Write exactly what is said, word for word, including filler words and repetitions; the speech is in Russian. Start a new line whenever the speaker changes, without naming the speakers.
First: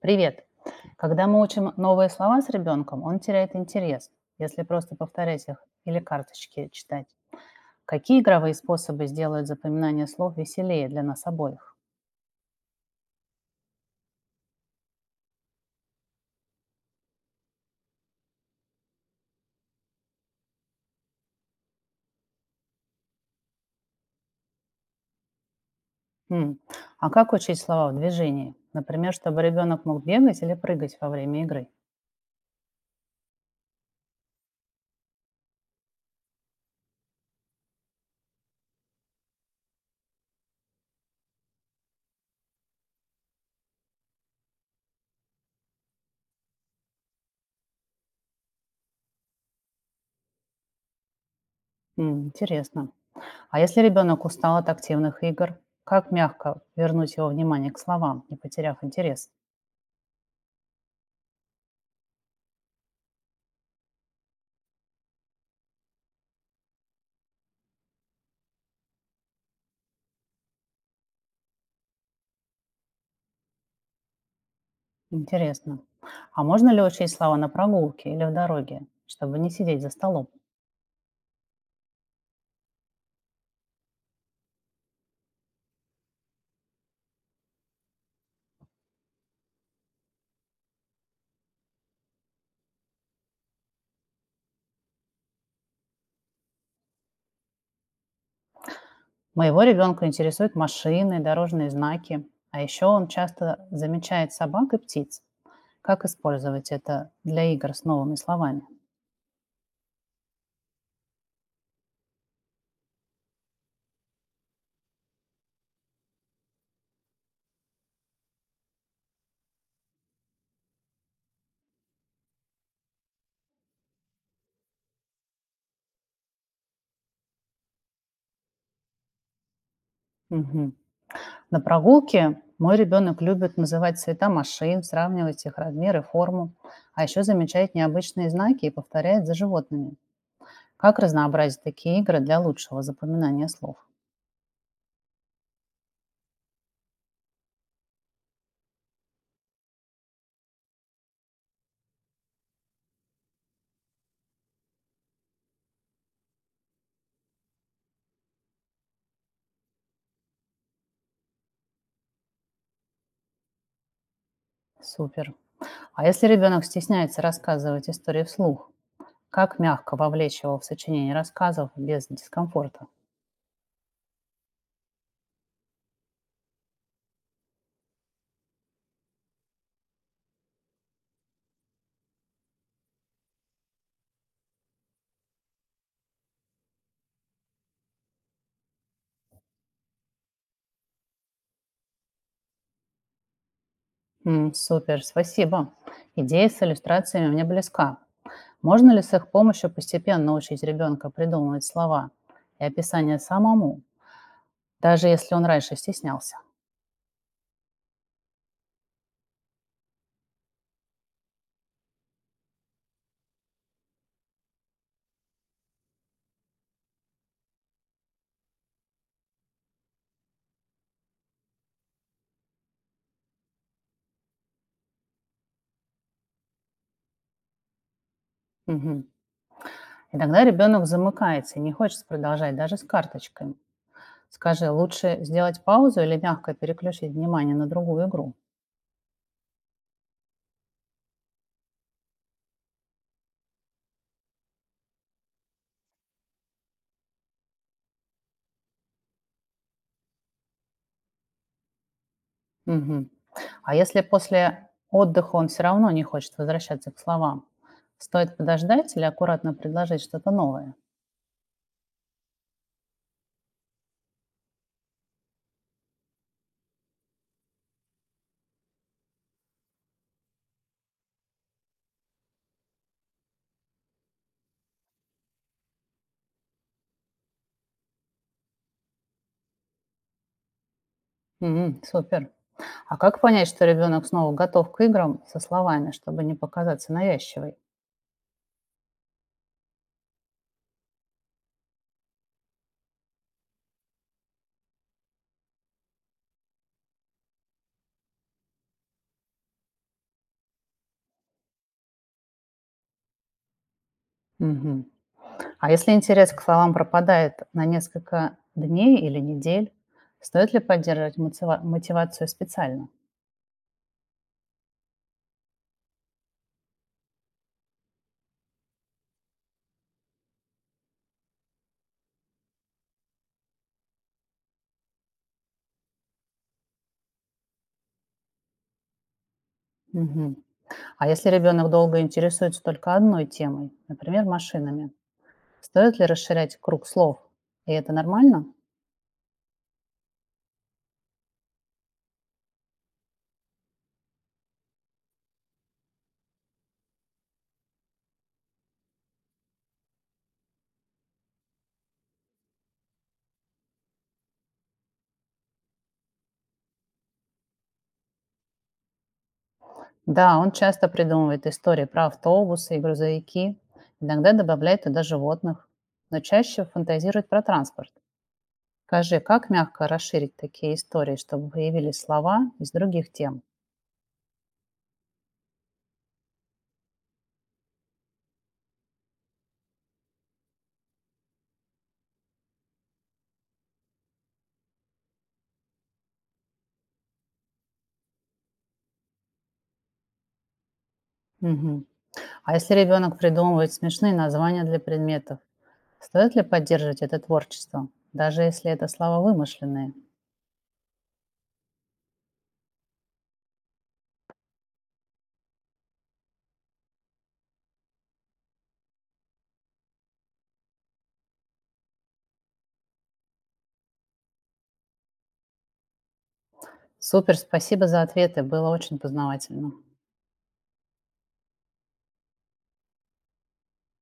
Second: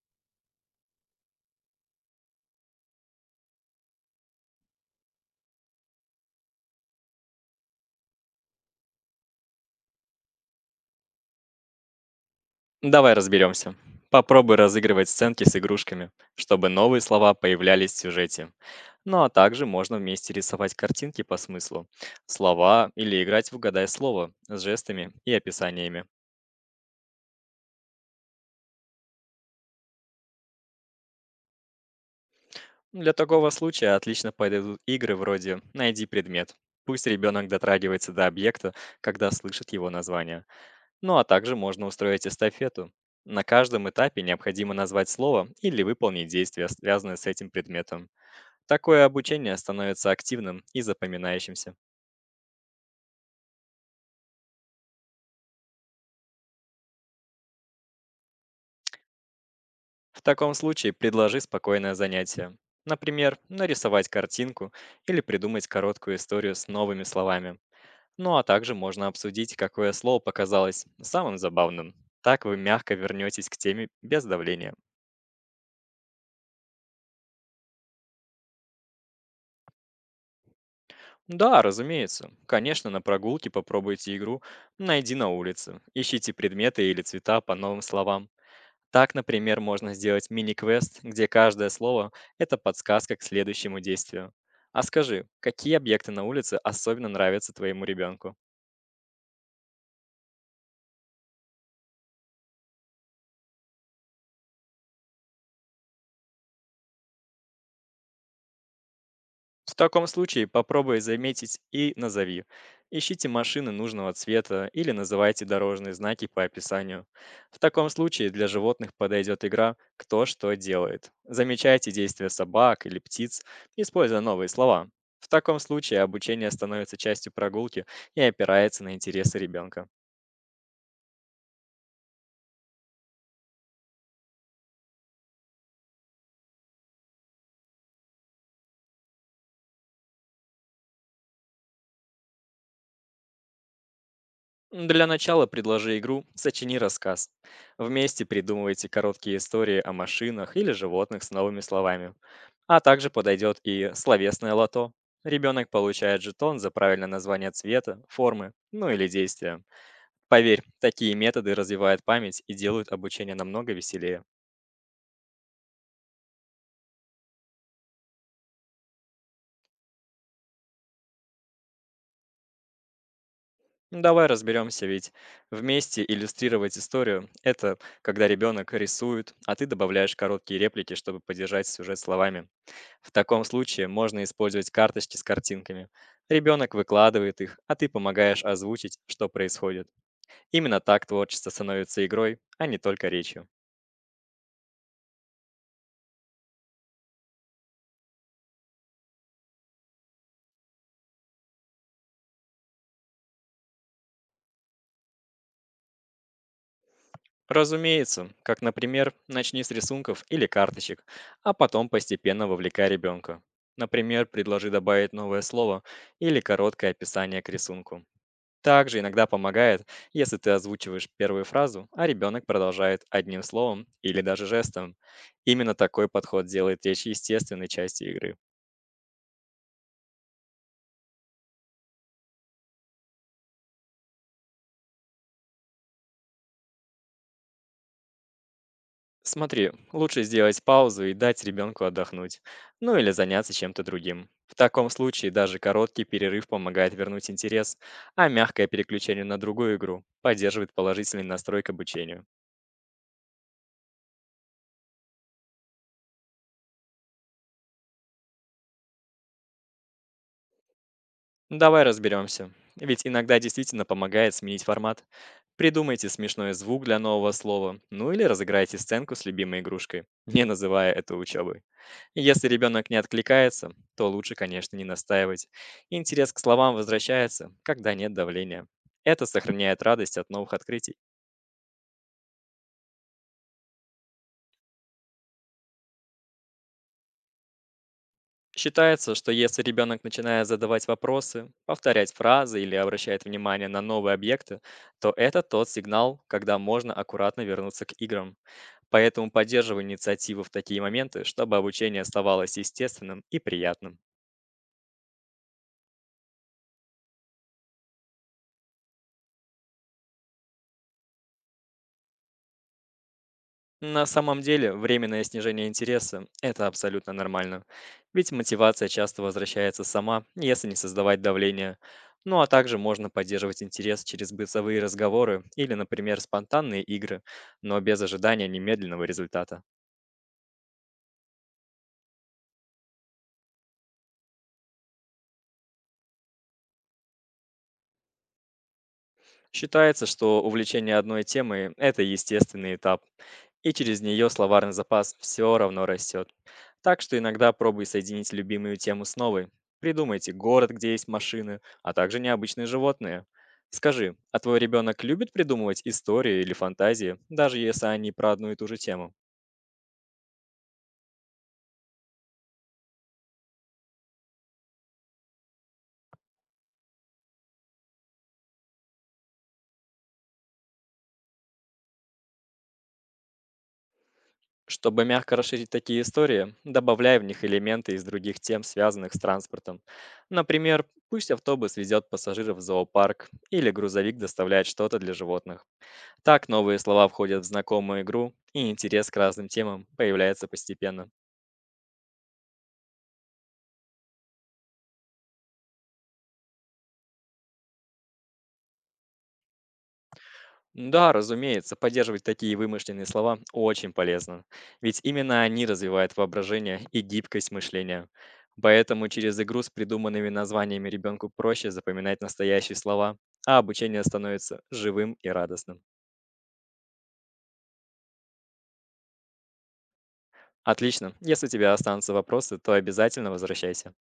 Привет! Когда мы учим новые слова с ребенком, он теряет интерес, если просто повторять их или карточки читать. Какие игровые способы сделают запоминание слов веселее для нас обоих?
Давай разберемся. Попробуй разыгрывать сценки с игрушками, чтобы новые слова появлялись в сюжете. Ну а также можно вместе рисовать картинки по смыслу, слова или играть в «Угадай слово» с жестами и описаниями.
М, А как учить слова в движении? Например, чтобы ребенок мог бегать или прыгать во время игры.
Для такого случая отлично подойдут игры вроде «Найди предмет». Пусть ребенок дотрагивается до объекта, когда слышит его название. Ну а также можно устроить эстафету. На каждом этапе необходимо назвать слово или выполнить действие, связанное с этим предметом. Такое обучение становится активным и запоминающимся.
М, интересно. А если ребенок устал от активных игр, как мягко вернуть его внимание к словам, не потеряв интерес?
В таком случае предложи спокойное занятие. Например, нарисовать картинку или придумать короткую историю с новыми словами. Ну а также можно обсудить, какое слово показалось самым забавным. Так вы мягко вернетесь к теме без давления.
Интересно. А можно ли учить слова на прогулке или в дороге, чтобы не сидеть за столом?
Да, разумеется. Конечно, на прогулке попробуйте игру «Найди на улице». Ищите предметы или цвета по новым словам. Так, например, можно сделать мини-квест, где каждое слово– это подсказка к следующему действию. А скажи, какие объекты на улице особенно нравятся твоему ребенку?
Моего ребенка интересуют машины, дорожные знаки, а еще он часто замечает собак и птиц. Как использовать это для игр с новыми словами?
В таком случае попробуй заметить и назови. Ищите машины нужного цвета или называйте дорожные знаки по описанию. В таком случае для животных подойдет игра «Кто что делает». Замечайте действия собак или птиц, используя новые слова. В таком случае обучение становится частью прогулки и опирается на интересы ребенка.
Мгм. На прогулке мой ребенок любит называть цвета машин, сравнивать их размер и форму, а еще замечает необычные знаки и повторяет за животными. Как разнообразить такие игры для лучшего запоминания слов?
Для начала предложи игру «Сочини рассказ». Вместе придумывайте короткие истории о машинах или животных с новыми словами. А также подойдет и словесное лото. Ребенок получает жетон за правильное название цвета, формы, ну или действия. Поверь, такие методы развивают память и делают обучение намного веселее.
Супер. А если ребенок стесняется рассказывать истории вслух, как мягко вовлечь его в сочинение рассказов без дискомфорта?
Ну, давай разберемся, ведь вместе иллюстрировать историю– это когда ребенок рисует, а ты добавляешь короткие реплики, чтобы поддержать сюжет словами. В таком случае можно использовать карточки с картинками. Ребенок выкладывает их, а ты помогаешь озвучить, что происходит. Именно так творчество становится игрой, а не только речью.
М, супер, спасибо. Идея с иллюстрациями мне близка. Можно ли с их помощью постепенно учить ребенка придумывать слова и описания самому, даже если он раньше стеснялся?
Разумеется, как, например, начни с рисунков или карточек, а потом постепенно вовлекай ребенка. Например, предложи добавить новое слово или короткое описание к рисунку. Также иногда помогает, если ты озвучиваешь первую фразу, а ребенок продолжает одним словом или даже жестом. Именно такой подход делает речь естественной части игры.
Мгм. И тогда ребенок замыкается и не хочет продолжать даже с карточками. Скажи, лучше сделать паузу или мягко переключить внимание на другую игру?
Смотри, лучше сделать паузу и дать ребенку отдохнуть, ну или заняться чем-то другим. В таком случае даже короткий перерыв помогает вернуть интерес, а мягкое переключение на другую игру поддерживает положительный настрой к обучению.
Мгм. А если после отдыха он все равно не хочет возвращаться к словам, стоит подождать или аккуратно предложить что-то новое?
Давай разберемся. Ведь иногда действительно помогает сменить формат. Придумайте смешной звук для нового слова, ну или разыграйте сценку с любимой игрушкой, не называя это учебой. Если ребенок не откликается, то лучше, конечно, не настаивать. Интерес к словам возвращается, когда нет давления. Это сохраняет радость от новых открытий.
Мгм. Супер. А как понять, что ребенок снова готов к играм со словами, чтобы не показаться навязчивой?
Считается, что если ребенок начинает задавать вопросы, повторять фразы или обращает внимание на новые объекты, то это тот сигнал, когда можно аккуратно вернуться к играм. Поэтому поддерживай инициативу в такие моменты, чтобы обучение оставалось естественным и приятным.
Мгм. А если интерес к словам пропадает на несколько дней или недель, стоит ли поддерживать мотива- мотивацию специально?
На самом деле, временное снижение интереса– это абсолютно нормально. Ведь мотивация часто возвращается сама, если не создавать давления. Ну а также можно поддерживать интерес через бытовые разговоры или, например, спонтанные игры, но без ожидания немедленного результата.
Мгм. А если ребенок долго интересуется только одной темой, например, машинами, стоит ли расширять круг слов? И это нормально?
Считается, что увлечение одной темой– это естественный этап, и через нее словарный запас все равно растет. Так что иногда пробуй соединить любимую тему с новой. Придумайте город, где есть машины, а также необычные животные. Скажи, а твой ребенок любит придумывать истории или фантазии, даже если они про одну и ту же тему?
Да, он часто придумывает истории про автобусы и грузовики, иногда добавляет туда животных, но чаще фантазирует про транспорт. Скажи, как мягко расширить такие истории, чтобы появились слова из других тем?
Чтобы мягко расширить такие истории, добавляй в них элементы из других тем, связанных с транспортом. Например, пусть автобус везет пассажиров в зоопарк или грузовик доставляет что-то для животных. Так новые слова входят в знакомую игру, и интерес к разным темам появляется постепенно.
Мгм. А если ребенок придумывает смешные названия для предметов, стоит ли поддерживать это творчество, даже если это слова вымышленные?
Да, разумеется, поддерживать такие вымышленные слова очень полезно, ведь именно они развивают воображение и гибкость мышления. Поэтому через игру с придуманными названиями ребенку проще запоминать настоящие слова, а обучение становится живым и радостным.
Супер, спасибо за ответы, было очень познавательно.
Отлично. Если у тебя останутся вопросы, то обязательно возвращайся.